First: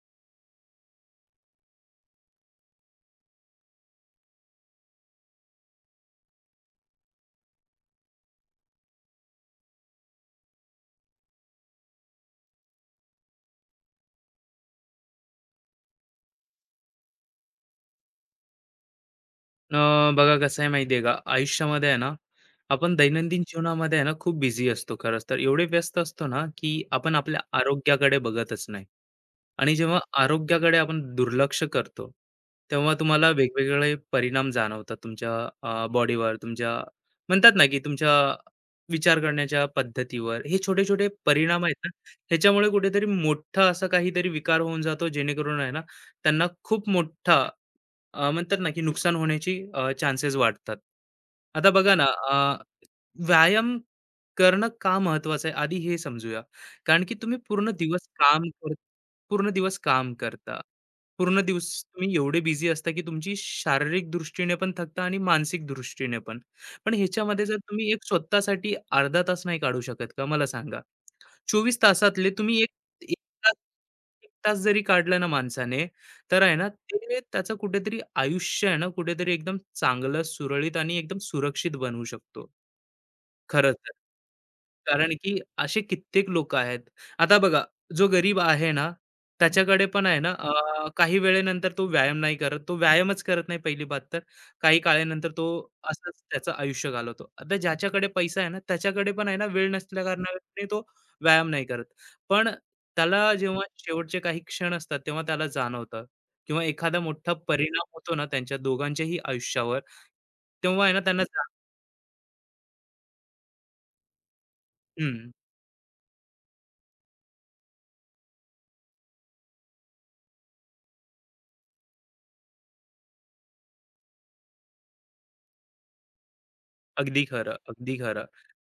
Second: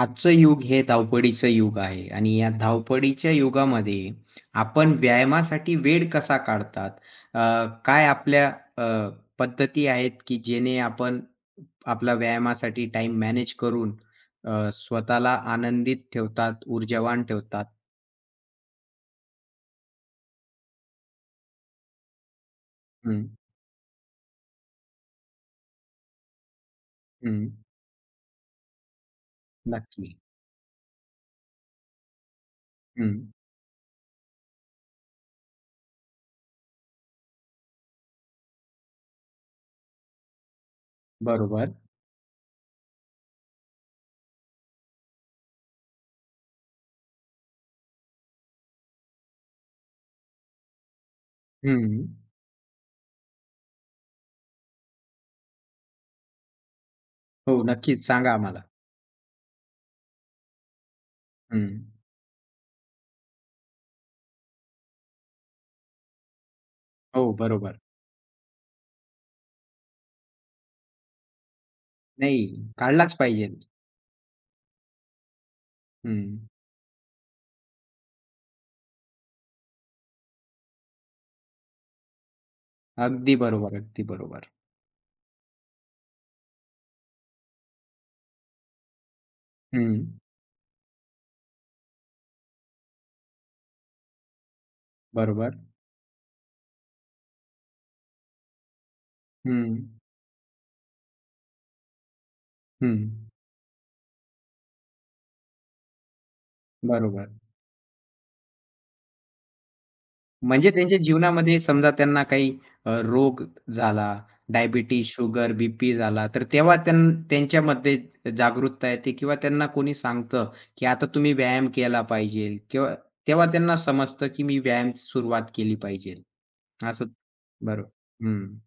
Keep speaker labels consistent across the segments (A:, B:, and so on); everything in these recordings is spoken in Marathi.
A: आजचं युग हे धावपळीचं युग आहे आणि या धावपळीच्या युगामध्ये आपण व्यायामासाठी वेळ कसा काढतात? अ, काय आपल्या अ, पद्धती आहेत, की जेणे आपण आपला व्यायामासाठी टाईम मॅनेज करून स्वतःला आनंदित ठेवतात, ऊर्जावान ठेवतात?
B: अ, बघा कसं आहे माहिती आहे का आयुष्यामध्ये आहे ना आपण
A: हं,
B: दैनंदिन जीवनामध्ये आहे ना खूप बिझी असतो खरंच तर एवढे व्यस्त असतो ना की आपण आपल्या
A: हं.
B: आरोग्याकडे बघतच नाही. आणि जेव्हा
A: नक्की.
B: आरोग्याकडे आपण दुर्लक्ष करतो तेव्हा
A: हं.
B: तुम्हाला वेगवेगळे परिणाम जाणवतात तुमच्या बॉडीवर तुमच्या म्हणतात ना की तुमच्या विचार करण्याच्या पद्धतीवर हे छोटे छोटे परिणाम
A: बरोबर.
B: आहेत ना ह्याच्यामुळे कुठेतरी मोठा असा काहीतरी विकार होऊन जातो जेणेकरून आहे ना त्यांना खूप मोठा म्हणतात ना, की नुकसान होण्याची चान्सेस वाढतात. आता बघा ना,
A: हं.
B: अ, व्यायाम करणं का महत्वाचं आहे? आधी हे समजूया. कारण की तुम्ही
A: हो,
B: पूर्ण
A: नक्कीच
B: दिवस
A: सांगा
B: काम
A: आम्हाला.
B: कर पूर्ण दिवस काम करता. पूर्ण दिवस
A: हं.
B: तुम्ही एवढे बिझी असता, की तुमची शारीरिक दृष्टीने पण थकता आणि मानसिक दृष्टीने पण. पण
A: हो,
B: ह्याच्यामध्ये जर
A: बरोबर.
B: तुम्ही एक स्वतःसाठी अर्धा तास नाही काढू शकत का? मला सांगा. 24 तासातले
A: नाही,
B: तुम्ही एक
A: काढलाच
B: 1
A: पाहिजे.
B: तास 1 तास जरी काढला ना माणसाने, तर
A: हं.
B: आहे ना ते त्याचं कुठेतरी आयुष्य आहे ना कुठेतरी एकदम चांगलं, सुरळीत आणि एकदम सुरक्षित बनवू शकतो.
A: अगदी बरोबर,
B: खरंच.
A: अगदी बरोबर.
B: कारण की असे कित्येक लोक आहेत. आता बघा, जो गरीब आहे ना, त्याच्याकडे
A: हं.
B: पण आहे ना काही वेळेनंतर तो व्यायाम नाही करत. तो व्यायामच करत नाही पहिली बात तर. काही काळानंतर तो
A: बरोबर.
B: असंच त्याचं आयुष्य घालवतो. आता ज्याच्याकडे पैसा आहे ना, त्याच्याकडे पण आहे ना वेळ
A: हं,
B: नसल्या कारणाने तो व्यायाम नाही करत. पण
A: हं.
B: त्याला जेव्हा शेवटचे काही क्षण असतात, तेव्हा त्याला जाणवतं किंवा एखादा
A: बरोबर.
B: मोठा परिणाम होतो ना त्यांच्या दोघांच्याही आयुष्यावर,
A: म्हणजे
B: तेव्हा आहे
A: त्यांच्या
B: ना त्यांना जा
A: जीवनामध्ये समजा त्यांना काही रोग झाला, डायबिटीज,
B: हं.
A: शुगर, बी-पी झाला, तर तेव्हा त्यांच्यामध्ये जागरूकता येते किंवा त्यांना कोणी सांगतं, की आता तुम्ही व्यायाम केला पाहिजे किंवा तेव्हा त्यांना समजतं, की मी व्यायाम सुरुवात केली पाहिजे. असं
B: अगदी खरं,
A: बरोबर.
B: अगदी खरं.
A: हं,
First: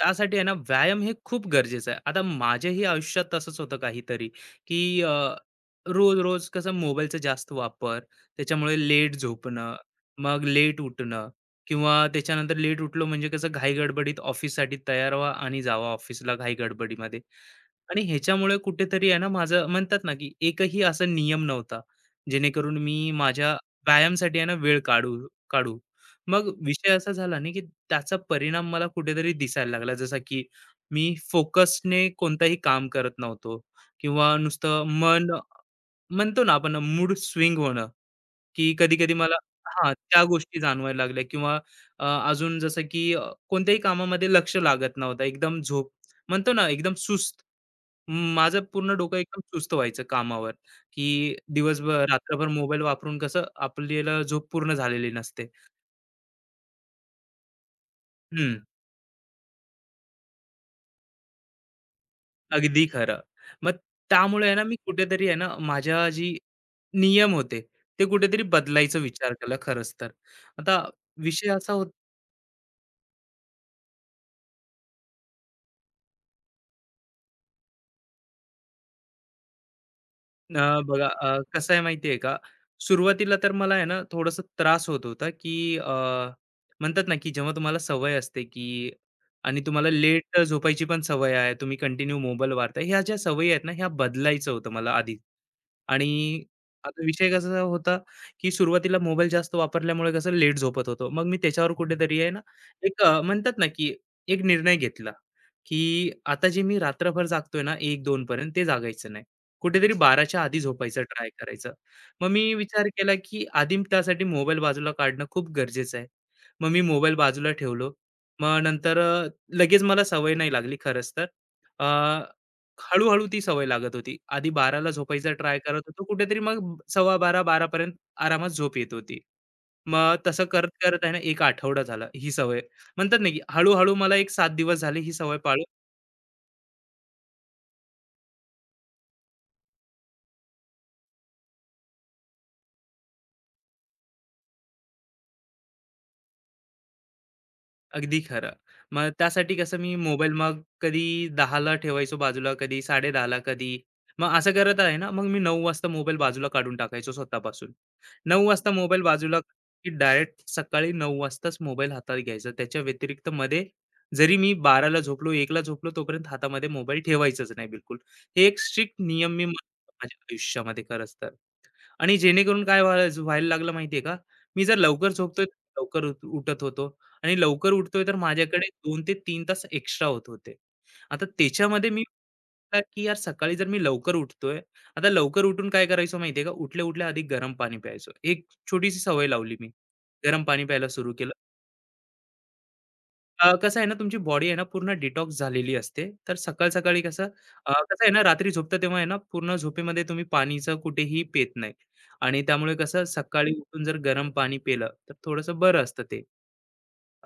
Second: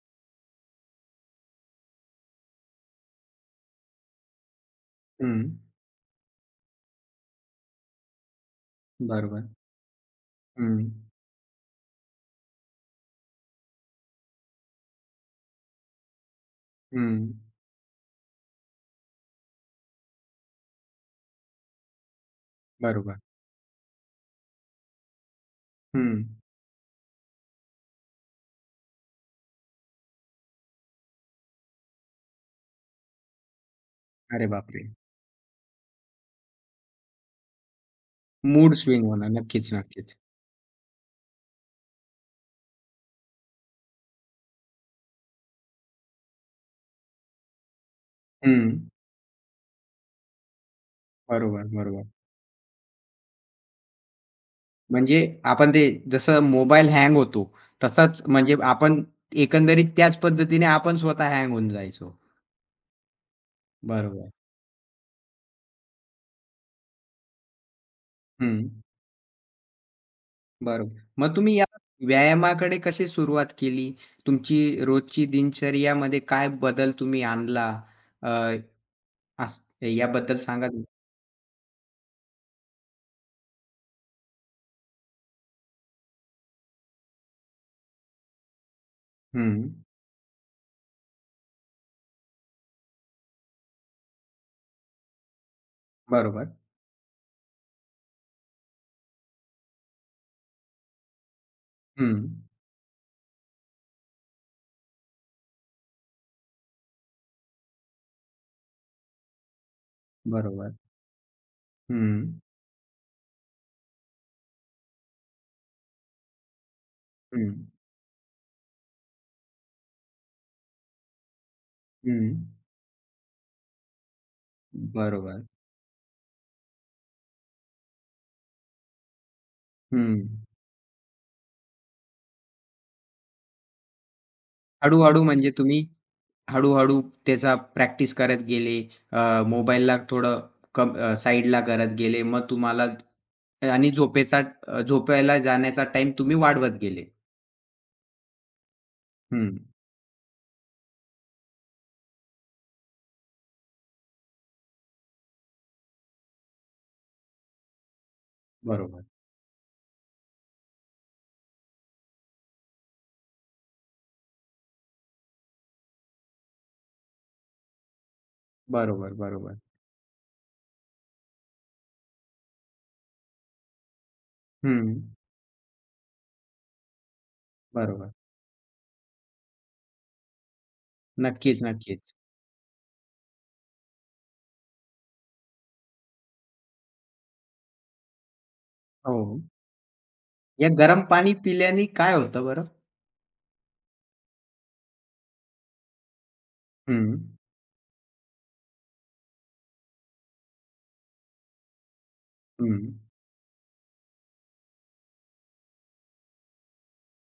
B: त्यासाठी आहे ना व्यायाम हे खूप गरजेचं आहे. आता माझ्याही आयुष्यात तसंच होतं काहीतरी, की
A: हं.
B: रोज-रोज कसं मोबाईलचा जास्त वापर, त्याच्यामुळे लेट
A: बरोबर.
B: झोपणं, मग लेट
A: हं,
B: उठणं किंवा त्याच्यानंतर लेट उठलो म्हणजे कसं घाई गडबडीत ऑफिससाठी तयार व्हा आणि जावा ऑफिसला घाई
A: हं.
B: गडबडीमध्ये. आणि ह्याच्यामुळे कुठेतरी आहे ना माझं म्हणतात ना की एकही असा नियम नव्हता जेणेकरून मी
A: बरोबर.
B: माझ्या व्यायामसाठी आहे ना वेळ काढू काढू
A: हं.
B: मग विषय असा झाला ना की त्याचा परिणाम मला कुठेतरी दिसायला लागला जसा की मी फोकसने कोणताही काम करत नव्हतो किंवा
A: अरे
B: नुसतं
A: बापरे!
B: मन म्हणतो ना आपण मूड स्विंग होणं की
A: मूड स्विंग
B: कधी-कधी
A: होणं.
B: मला
A: नक्कीच,
B: हां,
A: नक्कीच.
B: त्या गोष्टी जाणवायला लागल्या किंवा अजून जसं की कोणत्याही कामामध्ये लक्ष लागत नव्हतं. एकदम झोप म्हणतो ना, एकदम सुस्त. माझं
A: हं.
B: पूर्ण डोकं एकदम सुस्त व्हायचं कामावर, की
A: बरोबर,
B: दिवसभर
A: बरोबर.
B: रात्रभर मोबाईल वापरून कसं आपल्याला झोप पूर्ण झालेली
A: म्हणजे
B: नसते.
A: आपण ते जसं मोबाईल हँग होतो, तसाच म्हणजे
B: हं,
A: आपण एकंदरीत त्याच पद्धतीने आपण स्वतः हँग होऊन जायचो.
B: अगदी खरं. मग
A: बरोबर.
B: त्यामुळे आहे ना, मी कुठेतरी आहे ना, माझ्या जी नियम होते, ते कुठेतरी
A: हं.
B: बदलायचा विचार केला खरंच तर. आता
A: बरोबर. मग
B: विषय
A: तुम्ही या
B: असा
A: व्यायामाकडे कशी सुरुवात केली? तुमची रोजची दिनचर्यामध्ये काय बदल तुम्ही आणला? अ, अस याबद्दल सांगा जरा?
B: बघा कसं आहे माहिती आहे का, सुरुवातीला तर मला आहे ना थोडासा त्रास होत होता, की म्हणतात ना, की जेव्हा तुम्हाला सवय असते, की
A: हं.
B: आणि तुम्हाला लेट झोपायची पण सवय आहे, तुम्ही कंटिन्यू मोबाईल वापरताय. ह्या ज्या सवयी आहेत ना, ह्या बदलायचं होतं मला आधी. आणि
A: बरोबर.
B: आता विषय कसा होता, की सुरुवातीला मोबाईल जास्त वापरल्यामुळे कसं लेट झोपत होतो. मग मी त्याच्यावर
A: हं.
B: कुठेतरी आहे ना, म्हणतात ना, की एक निर्णय घेतला, की आता जे मी रात्रभर जागतोय ना 1-2 पर्यंत ते जागायचं नाही. कुठेतरी 12च्या आधी
A: बरोबर.
B: झोपायचं ट्राय करायचं.
A: हं.
B: मग मी विचार केला, की आधी त्यासाठी मोबाईल बाजूला काढणं खूप गरजेचं आहे. मग मी मोबाईल बाजूला
A: हं.
B: ठेवलो. मग नंतर लगेच मला सवय नाही लागली खरंच तर. अ,
A: हं.
B: हळू ती सवय लागत होती. आधी 12ला झोपायचा
A: बरोबर.
B: ट्राय करत होतो. कुठेतरी मग 12:15 12पर्यंत आरामात झोप येत होती. मग
A: हं.
B: तसं करत-करत आहे ना, 1 आठवडा झाला ही सवय. म्हणतात ना, की हळू मला एक 7 दिवस झाले ही
A: हळू-हळू
B: सवय
A: म्हणजे
B: पाळून
A: तुम्ही हळू-हळू त्याचा प्रॅक्टिस करत गेले. मोबाईलला थोडं कम साईडला करत गेले. मग तुम्हाला आणि झोपेचा झोपायला जाण्याचा टाईम तुम्ही वाढवत गेले.
B: अगदी खरं. मग
A: हं.
B: त्यासाठी कसं मी मोबाईल मग कधी 10:00ला ठेवायचो बाजूला, कधी 10:30ला, कधी मग असं करत आहे ना, मग मी 9:00 वाजता मोबाईल बाजूला काढून टाकायचो स्वतःपासून. 9:00 वाजता मोबाईल
A: बरोबर.
B: बाजूला की डायरेक्ट सकाळी 9:00 वाजताच मोबाईल हातात घ्यायचा. त्याच्या व्यतिरिक्त मध्ये जरी मी 12:00ला झोपलो, 1:00ला झोपलो, तोपर्यंत हातामध्ये मोबाईल ठेवायचाच नाही बिलकुल. हे एक स्ट्रिक्ट
A: बरोबर,
B: नियम मी
A: बरोबर.
B: मानतो माझ्या आयुष्यामध्ये खरंच तर. आणि जेणेकरून काय व्हायला लागलं माहिती का? मी जर
A: हं.
B: लवकर झोपतोय, लवकर उठत होतो. आणि लवकर उठतोय
A: बरोबर.
B: तर माझ्याकडे 2 ते तीन तास एक्स्ट्रा होत होते. आता
A: नक्कीच,
B: त्याच्यामध्ये मी
A: नक्कीच.
B: विचार केला की यार सकाळी जर मी लवकर उठतोय, आता लवकर उठून काय करायचो माहितीये का? उठल्या-उठल्या आधी गरम पाणी प्यायचो. एक छोटीशी सवय
A: हो.
B: लावली मी. गरम पाणी
A: या
B: प्यायला
A: गरम
B: सुरू केलं.
A: पाणी पिल्याने काय होतं बरं?
B: कसं आहे ना, तुमची बॉडी आहे ना, पूर्ण डिटॉक्स झालेली असते. तर सकाळ-सकाळी
A: हं.
B: कसं कसं आहे ना, रात्री झोपता तेव्हा आहे ना, पूर्ण झोपेमध्ये तुम्ही पाणीचं कुठेही पीत नाही आणि त्यामुळे
A: हं.
B: कसं सकाळी उठून जर गरम पाणी पिलं, तर थोडंसं बरं असतं ते.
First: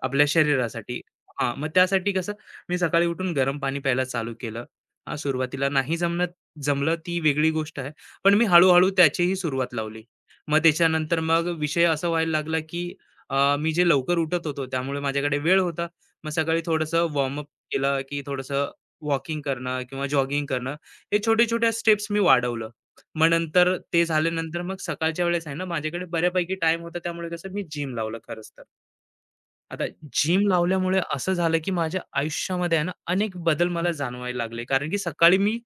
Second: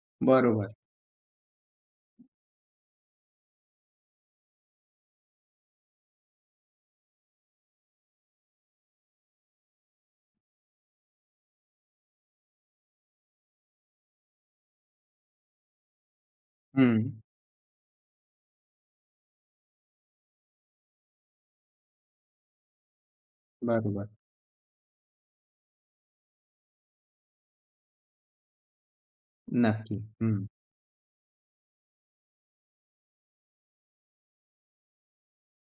B: आपल्या
A: बरोबर.
B: शरीरासाठी. हां, मग त्यासाठी कसं मी सकाळी उठून गरम पाणी प्यायला चालू केलं. हां, सुरुवातीला नाही जमलं जमलं ती वेगळी गोष्ट आहे. पण मी हळू त्याचीही सुरुवात लावली. मग त्याच्यानंतर मग विषय असा व्हायला लागला, की मी जे लवकर उठत होतो, त्यामुळे माझ्याकडे वेळ होता. मग सकाळी
A: हं.
B: थोडंसं वॉर्मअप केलं की थोडंसं वॉकिंग करणं किंवा जॉगिंग करणं हे छोटे छोट्या स्टेप्स मी वाढवलं. मग नंतर ते
A: बरोबर.
B: झाल्यानंतर मग सकाळच्या वेळेस आहे ना माझ्याकडे बऱ्यापैकी टाइम होता त्यामुळे कसं मी जिम लावलं खरंच तर. आता
A: नक्की. हं.
B: जिम लावल्यामुळे असं झालं, की माझ्या आयुष्यामध्ये आहे ना, अनेक बदल मला जाणवायला लागले. कारण की सकाळी मी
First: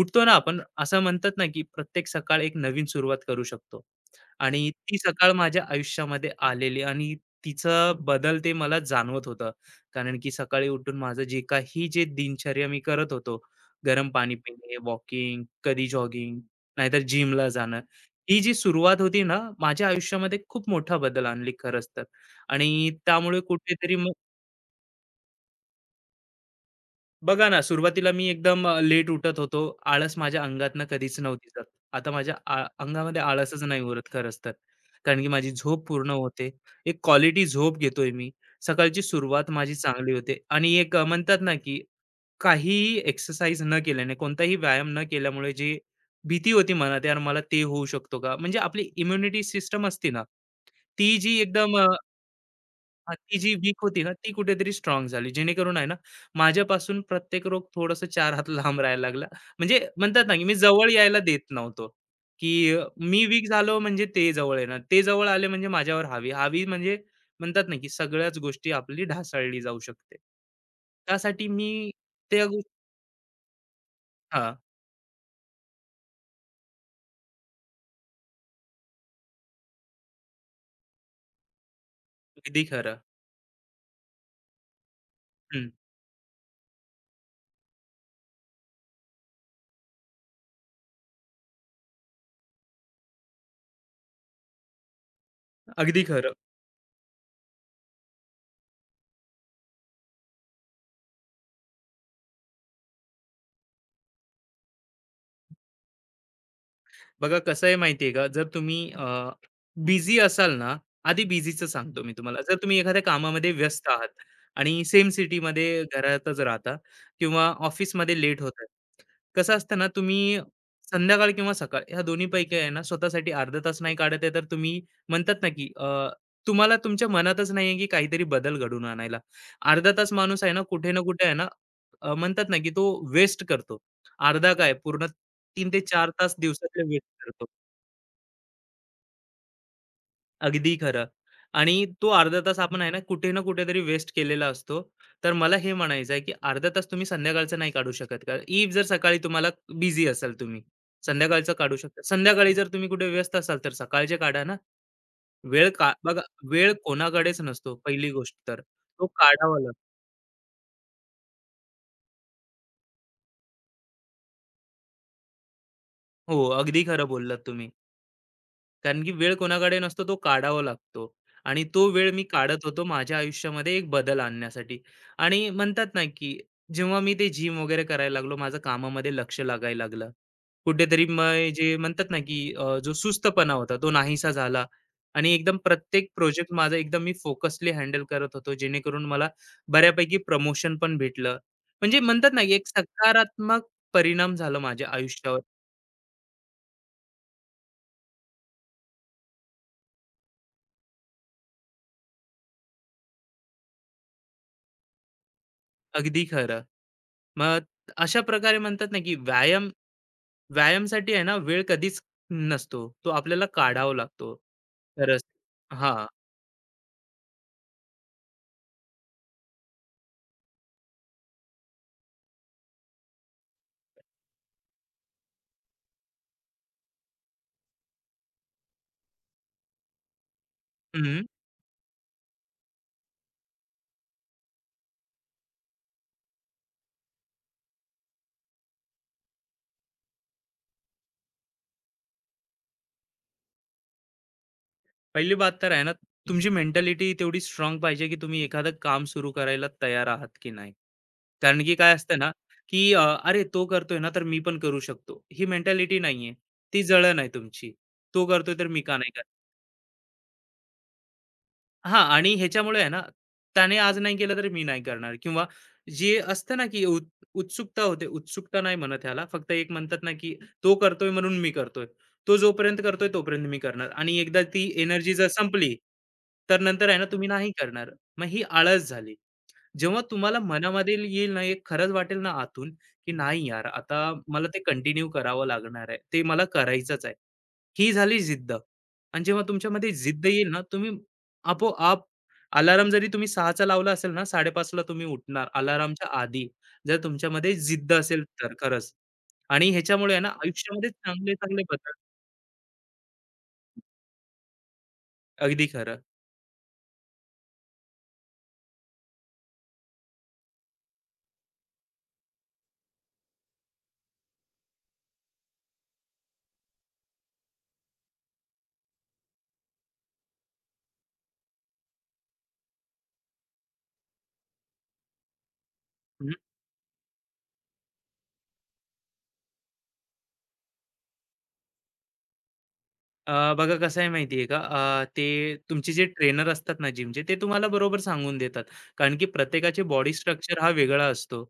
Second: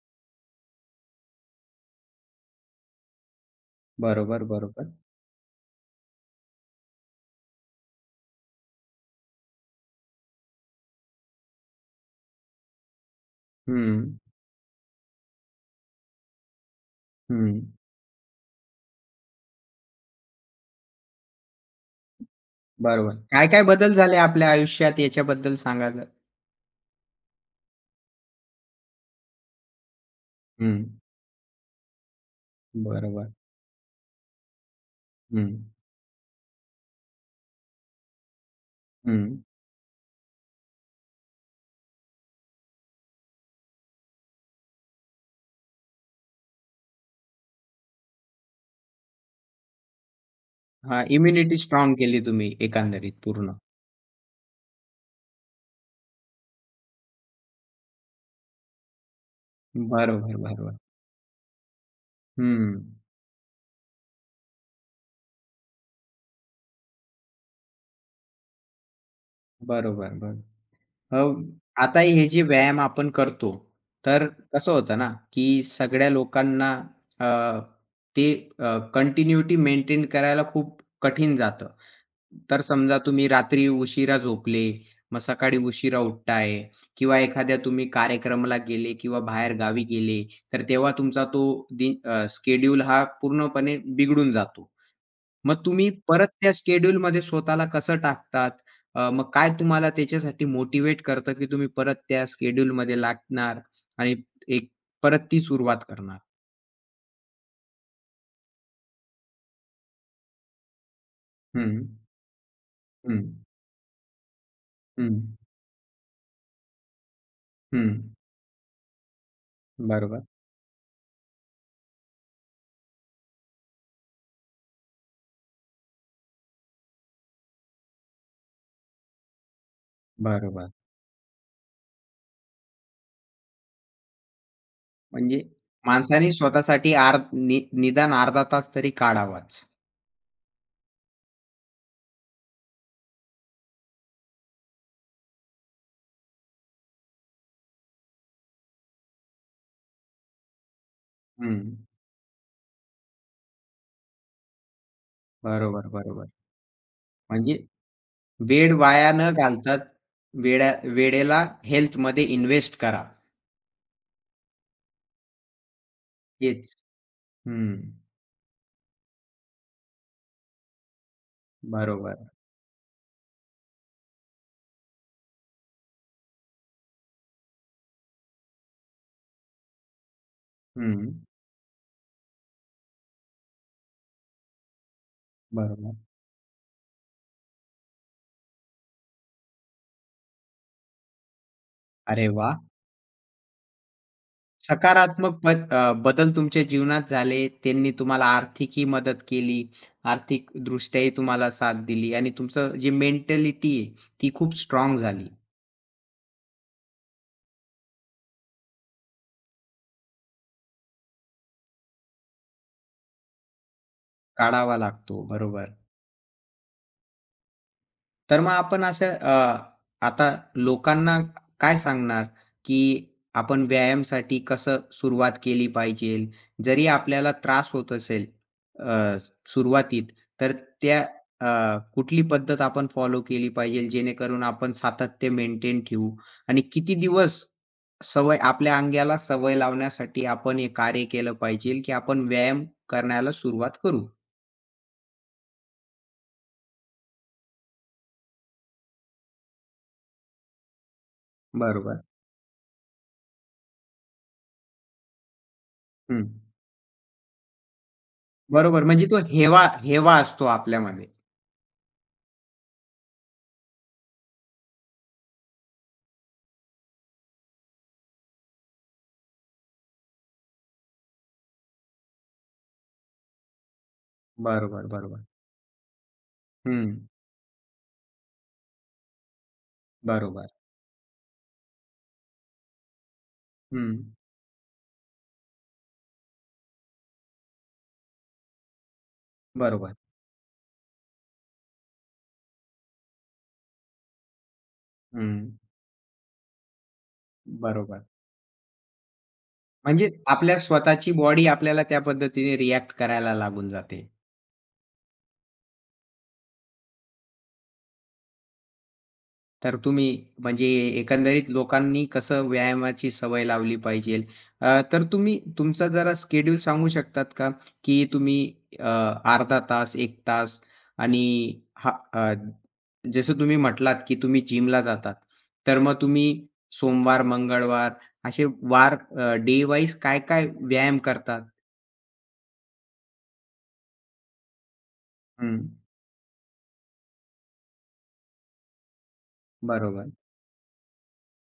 B: उठतो ना, आपण असं म्हणतात ना, की प्रत्येक सकाळ एक नवीन सुरुवात करू शकतो.
A: बरोबर,
B: आणि
A: बरोबर.
B: ती सकाळ माझ्या आयुष्यामध्ये आलेली आणि तिचा बदल ते मला जाणवत होतं. कारण की सकाळी उठून माझं जे काही जे दिनचर्या मी करत होतो, गरम
A: हं.
B: पाणी पिणे, वॉकिंग, कधी जॉगिंग, नाहीतर जिमला
A: हं.
B: जाणं. ही जी सुरुवात होती ना, माझ्या आयुष्यामध्ये खूप मोठा बदल आणली खरंच तर. आणि
A: बरोबर.
B: त्यामुळे
A: काय-काय बदल
B: कुठेतरी मग
A: झाले आपल्या आयुष्यात याच्याबद्दल सांगा जरा?
B: बघा ना, सुरुवातीला मी एकदम लेट उठत होतो. आळस माझ्या
A: हं.
B: अंगातनं कधीच नव्हती जात. आता माझ्या अंगामध्ये
A: बरोबर.
B: आळसच नाही उरत खरंच तर. कारण की
A: हं,
B: माझी झोप पूर्ण होते. एक क्वालिटी झोप घेतोय मी. सकाळची
A: हं.
B: सुरुवात माझी चांगली होते आणि म्हणतात ना, की काहीही एक्सरसाइज न केल्याने, कोणताही व्यायाम न केल्यामुळे जी भीती होती मनात, "यार मला ते होऊ शकतो का?" म्हणजे आपली इम्युनिटी सिस्टम असते ना,
A: हां,
B: ती जी
A: इम्युनिटी
B: एकदम
A: स्ट्राँग केली तुम्ही
B: हां,
A: एकंदरीत
B: ती जी
A: पूर्ण.
B: वीक होती ना, ती कुठेतरी स्ट्राँग झाली. जेणेकरून आहे ना, माझ्यापासून प्रत्येक रोग थोडंसं 4 हात लांब राहायला लागला. म्हणजे
A: बरोबर,
B: म्हणतात ना, की मी
A: बरोबर.
B: जवळ यायला देत नव्हतो, की
A: हं.
B: अ, मी वीक झालो म्हणजे ते जवळ येणार. ते जवळ आले म्हणजे माझ्यावर हावी. हावी म्हणजे म्हणतात ना, की सगळ्याच गोष्टी आपली ढासळली जाऊ
A: बरोबर,
B: शकते.
A: बरोबर.
B: त्यासाठी मी
A: अ, आता हे जे
B: त्या गो
A: व्यायाम आपण करतो, तर
B: हां,
A: कसं होतं ना, की सगळ्या लोकांना अ, ते कंटिन्युटी मेंटेन करायला खूप कठीण जातं. तर
B: अगदी
A: समजा
B: खरं.
A: तुम्ही रात्री उशिरा झोपले, मग सकाळी
B: हं,
A: उशिरा उठताय किंवा एखाद्या तुम्ही कार्यक्रमाला गेले किंवा बाहेर गावी गेले, तर तेव्हा तुमचा तो दिन अ, हा पूर्णपणे बिघडून जातो. मग तुम्ही
B: अगदी
A: परत
B: खरं.
A: त्या शेड्यूलमध्ये स्वतःला कसं टाकतात? मग काय तुम्हाला त्याच्यासाठी मोटिव्हेट करतं, की तुम्ही परत त्या शेड्यूलमध्ये लागणार आणि एक परत ती सुरुवात करणार?
B: बघा कसं आहे माहिती आहे का जर तुम्ही बिझी असाल ना आधी बिझीचं
A: हं,
B: सांगतो मी तुम्हाला जर तुम्ही एखाद्या
A: हं,
B: कामामध्ये व्यस्त आहात आणि सेम
A: हं,
B: सिटीमध्ये घरातच राहता किंवा
A: हं.
B: ऑफिसमध्ये लेट होत आहे कसं असतं ना
A: बरोबर,
B: तुम्ही संध्याकाळ किंवा सकाळ ह्या दोन्हीपैकी आहे ना स्वतःसाठी अर्धा तास नाही काढत आहे तर तुम्ही म्हणतात ना की तुम्हाला तुमच्या मनातच नाही की काहीतरी बदल घडून आणायला अर्धा तास माणूस आहे ना
A: बरोबर.
B: कुठे ना कुठे आहे ना म्हणतात ना की तो वेस्ट करतो अर्धा काय पूर्ण
A: म्हणजे
B: 3 ते 4
A: माणसाने
B: तास दिवसातले
A: स्वतःसाठी आर
B: वेस्ट करतो.
A: नि निदान अर्धा तास तरी काढावाच.
B: अगदी खरं. आणि तो अर्धा तास आपण आहे ना कुठे ना कुठेतरी वेस्ट केलेला असतो. तर मला हे म्हणायचं आहे, की अर्धा तास तुम्ही संध्याकाळचा नाही काढू शकत का? जर सकाळी तुम्हाला बिझी असाल तुम्ही, संध्याकाळचं
A: हं.
B: काढू शकता. संध्याकाळी जर तुम्ही कुठे व्यस्त असाल तर सकाळचे काढा ना. वेळ
A: बरोबर,
B: का बघा
A: बरोबर.
B: वेळ कोणाकडेच
A: म्हणजे
B: नसतो पहिली गोष्ट तर.
A: वेळ
B: तो
A: वाया न
B: काढावा
A: घालता
B: लागतो.
A: वेळा वेळेला हेल्थमध्ये इन्व्हेस्ट करा.
B: हो,
A: हेच.
B: अगदी खरं बोललात तुम्ही.
A: हं.
B: कारण की वेळ कोणाकडे नसतो, तो काढावा लागतो आणि तो वेळ मी
A: बरोबर.
B: काढत होतो माझ्या आयुष्यामध्ये एक बदल आणण्यासाठी. आणि म्हणतात ना, की जेव्हा मी ते जिम वगैरे करायला लागलो, माझं कामामध्ये लक्ष लागायला लागलं. कुठेतरी
A: हं.
B: मग जे म्हणतात ना, की जो सुस्तपणा होता तो नाहीसा झाला आणि एकदम
A: बरोबर.
B: प्रत्येक प्रोजेक्ट माझा एकदम मी फोकसली हँडल करत होतो, जेणेकरून मला बऱ्यापैकी प्रमोशन पण भेटलं. म्हणजे
A: अरे
B: म्हणतात ना, की
A: वा,
B: एक सकारात्मक परिणाम झाला माझ्या
A: सकारात्मक
B: आयुष्यावर.
A: बद अ, बदल तुमच्या जीवनात झाले. त्यांनी तुम्हाला आर्थिकही मदत केली. आर्थिकदृष्ट्याही तुम्हाला साथ दिली आणि तुमचं जी मेंटॅलिटी आहे, ती खूप स्ट्रॉंग झाली.
B: अगदी खरं. मग अशा प्रकारे म्हणतात ना, की व्यायामसाठी आहे ना, वेळ कधीच नसतो. तो आपल्याला काढावा लागतो.
A: काढावा
B: खरंच.
A: लागतो. बरोबर.
B: हां.
A: तर मग आपण असं आता लोकांना काय सांगणार, की आपण व्यायामासाठी कसं सुरुवात केली पाहिजे? जरी आपल्याला त्रास होत असेल अ, सुरुवातीत, तर त्या
B: हं.
A: अ, कुठली पद्धत आपण फॉलो केली पाहिजे जेणेकरून आपण सातत्य मेंटेन ठेवू आणि किती दिवस आपल्या अंगाला सवय लावण्यासाठी आपण हे कार्य केलं पाहिजे, की आपण व्यायाम करण्याला सुरुवात करू?
B: पहिली बात तर आहे ना, तुमची मेंटॅलिटी तेवढी स्ट्राँग पाहिजे, की तुम्ही एखादं काम सुरू करायला तयार आहात की नाही. कारण की काय
A: बरोबर.
B: असतं ना, की "अरे, तो करतोय ना, तर मी पण करू शकतो." ही मेंटॅलिटी
A: हं.
B: नाहीये. ती जळण आहे तुमची. तो करतोय, तर मी
A: बरोबर.
B: का
A: म्हणजे
B: नाही
A: तो हेवा हेवा असतो आपल्यामध्ये.
B: हां आणि ह्याच्यामुळे आहे ना, त्याने आज नाही केलं तर मी नाही करणार किंवा जे असतं ना, की उत्सुकता होते. उत्सुकता नाही म्हणत ह्याला, फक्त एक म्हणतात ना, की तो करतोय म्हणून मी करतोय. तो जोपर्यंत करतोय तोपर्यंत मी करणार आणि एकदा ती
A: बरोबर,
B: एनर्जी
A: बरोबर.
B: जर संपली, तर नंतर
A: हं.
B: आहे ना, तुम्ही नाही करणार. मग ही आळस झाली. जेव्हा तुम्हाला
A: बरोबर.
B: मनामध्ये येईल ना, एक खरंच वाटेल ना आतून, की नाही यार,
A: हं.
B: आता मला ते कंटिन्यू करावं लागणार आहे. ते मला करायचंच आहे. ही झाली जिद्द आणि जेव्हा तुमच्यामध्ये
A: बरोबर.
B: जिद्द येईल ना, तुम्ही आपोआप अलार्म जरी तुम्ही 6चा लावला असेल ना, 5:30ला तुम्ही उठणार
A: हं.
B: अलार्मच्या आधी. जर तुमच्यामध्ये जिद्द
A: बरोबर.
B: असेल तर खरंच आणि
A: म्हणजे
B: ह्याच्यामुळे आहे ना,
A: आपल्या
B: आयुष्यामध्ये
A: स्वतःची बॉडी
B: चांगले-चांगले
A: आपल्याला
B: बदल
A: त्या पद्धतीने रिएक्ट करायला लागून जाते.
B: अगदी खरं.
A: तर तुम्ही म्हणजे एकंदरीत लोकांनी कसं व्यायामाची सवय लावली पाहिजे. तर तुम्ही तुमचा जरा शेड्यूल सांगू शकतात का? की तुम्ही अ, अर्धा तास, 1 तास आणि हा जसं तुम्ही म्हटलात, की तुम्ही जिमला जातात. तर मग तुम्ही सोमवार, मंगळवार असे वार डे वाईज काय-काय व्यायाम करतात?
B: बघा कसं आहे माहिती आहे का ते
A: हं.
B: तुमचे जे ट्रेनर असतात ना जिमचे ते तुम्हाला बरोबर सांगून देतात कारण की प्रत्येकाचे
A: बरोबर.
B: बॉडी स्ट्रक्चर हा वेगळा असतो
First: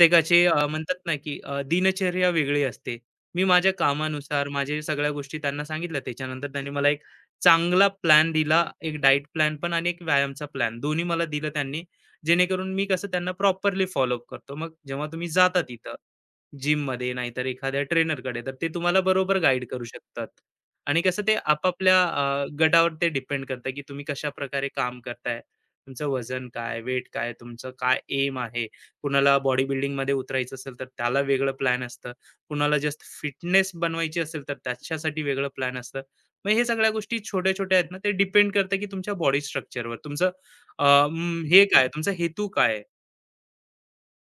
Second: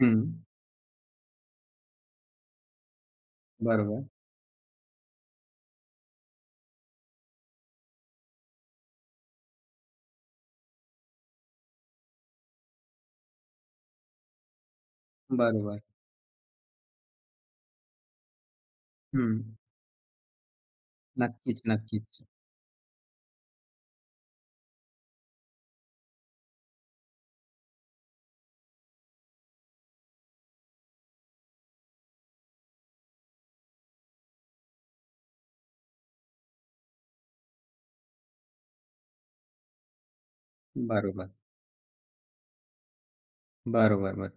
A: हं.
B: म्हणतात ना की दिनचर्या वेगळी असते मी माझ्या
A: बरोबर.
B: कामानुसार माझे सगळ्या गोष्टी त्यांना सांगितल्या त्याच्यानंतर त्यांनी मला एक चांगला प्लॅन दिला एक डाईट प्लॅन पण आणि एक व्यायामचा प्लॅन दोन्ही मला दिलं त्यांनी जेणेकरून मी कसं त्यांना प्रॉपरली फॉलोअप करतो मग जेव्हा तुम्ही जाता
A: बरोबर.
B: तिथं जिममध्ये नाहीतर एखाद्या ट्रेनरकडे, तर ते तुम्हाला बरोबर
A: हं.
B: गाईड करू शकतात. आणि कसं ते
A: नक्कीच,
B: आपापल्या
A: नक्कीच.
B: गटावर ते डिपेंड करतं, की तुम्ही कशा प्रकारे काम करताय. तुमचं वजन काय, वेट काय, तुमचं काय एम आहे. कुणाला बॉडी बिल्डिंग बिल्डिंगमध्ये उतरायचं असेल, तर त्याला वेगळं प्लॅन असतं. कुणाला जस्ट फिटनेस बनवायची असेल, तर त्याच्यासाठी वेगळं प्लॅन असतं. मग हे सगळ्या गोष्टी छोट्या-छोट्या आहेत ना, ते डिपेंड करतं, की तुमच्या बॉडी स्ट्रक्चरवर. तुमचं अ,
A: बरोबर.
B: हे काय, तुमचा हेतू काय आहे?
A: बरोबर, बरोबर.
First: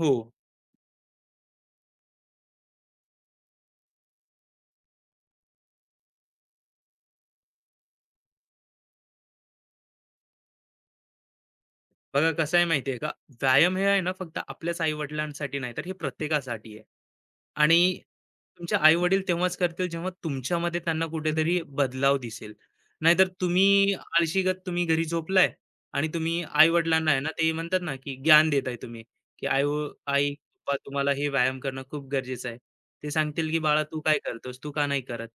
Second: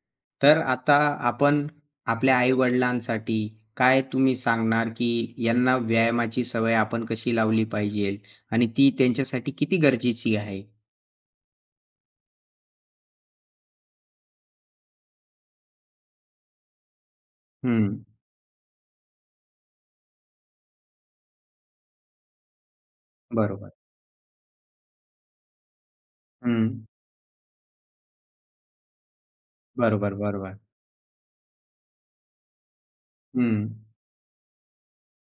B: हो.
A: तर आता आपण आपल्या आई-वडिलांसाठी काय तुम्ही सांगणार, की यांना व्यायामाची सवय आपण कशी लावली पाहिजे आणि ती त्यांच्यासाठी किती गरजेची आहे?
B: बघा कसं आहे माहितीये का व्यायाम हे आहे ना फक्त आपल्याच आई वडिलांसाठी नाही तर हे प्रत्येकासाठी आहे आणि
A: हं.
B: तुमच्या आई वडील तेव्हाच करतील जेव्हा तुमच्यामध्ये त्यांना कुठेतरी बदलाव दिसेल नाहीतर
A: बरोबर.
B: तुम्ही आळशीगत तुम्ही घरी झोपलाय आणि तुम्ही आई
A: हं.
B: वडिलांना आहे ना ते म्हणतात ना की ज्ञान देताय तुम्ही की
A: बरोबर,
B: आई
A: बरोबर.
B: पप्पा तुम्हाला हे व्यायाम करणं खूप गरजेचं आहे ते सांगतील
A: हं.
B: की बाळा तू काय करतोस तू का नाही करत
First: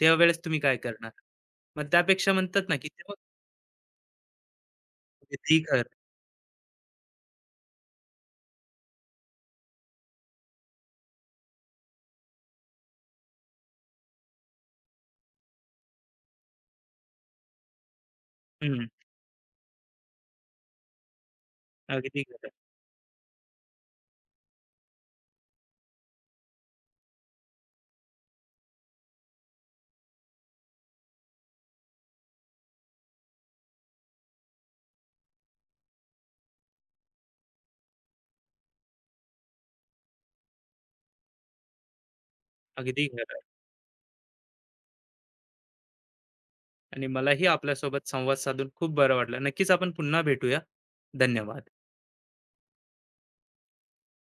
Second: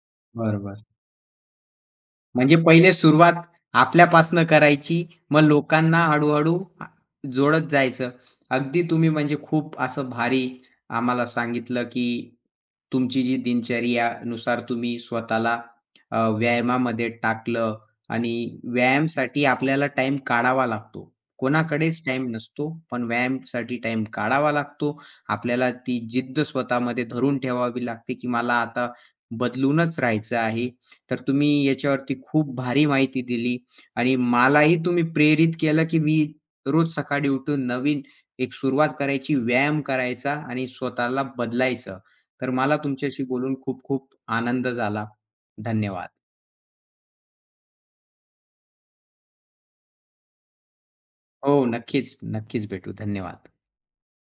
B: त्यावेळेस तुम्ही काय
A: बरोबर.
B: करणार मग त्यापेक्षा
A: म्हणजे
B: म्हणतात ना की
A: पहिले
B: ते मग
A: सुरुवात आपल्यापासनं करायची. मग
B: अगदी खरं
A: लोकांना हळू-हळू जोडत जायचं. अगदी तुम्ही म्हणजे खूप असं भारी आम्हाला सांगितलं, की तुमची जी दिनचर्यानुसार तुम्ही स्वतःला व्यायामामध्ये टाकलं आणि
B: हम्म,
A: व्यायामासाठी आपल्याला टाईम काढावा लागतो. कोणाकडेच
B: अगदी
A: टाईम
B: खरं
A: नसतो, पण व्यायामासाठी टाईम काढावा लागतो. आपल्याला ती जिद्द स्वतःमध्ये धरून ठेवावी लागते, की मला आता बदलूनच राहायचं आहे. तर तुम्ही याच्यावरती खूप भारी माहिती दिली आणि मलाही तुम्ही प्रेरित केलं, की मी रोज सकाळी उठून नवीन एक सुरुवात करायची, व्यायाम करायचा आणि स्वतःला बदलायचं. तर मला
B: अगदी
A: तुमच्याशी
B: खरं
A: बोलून खूप खूप आनंद झाला. धन्यवाद.
B: आणि मलाही आपल्यासोबत संवाद साधून खूप बरं वाटलं. नक्कीच आपण पुन्हा भेटूया.
A: हो,
B: धन्यवाद.
A: नक्कीच, नक्कीच भेटू. धन्यवाद.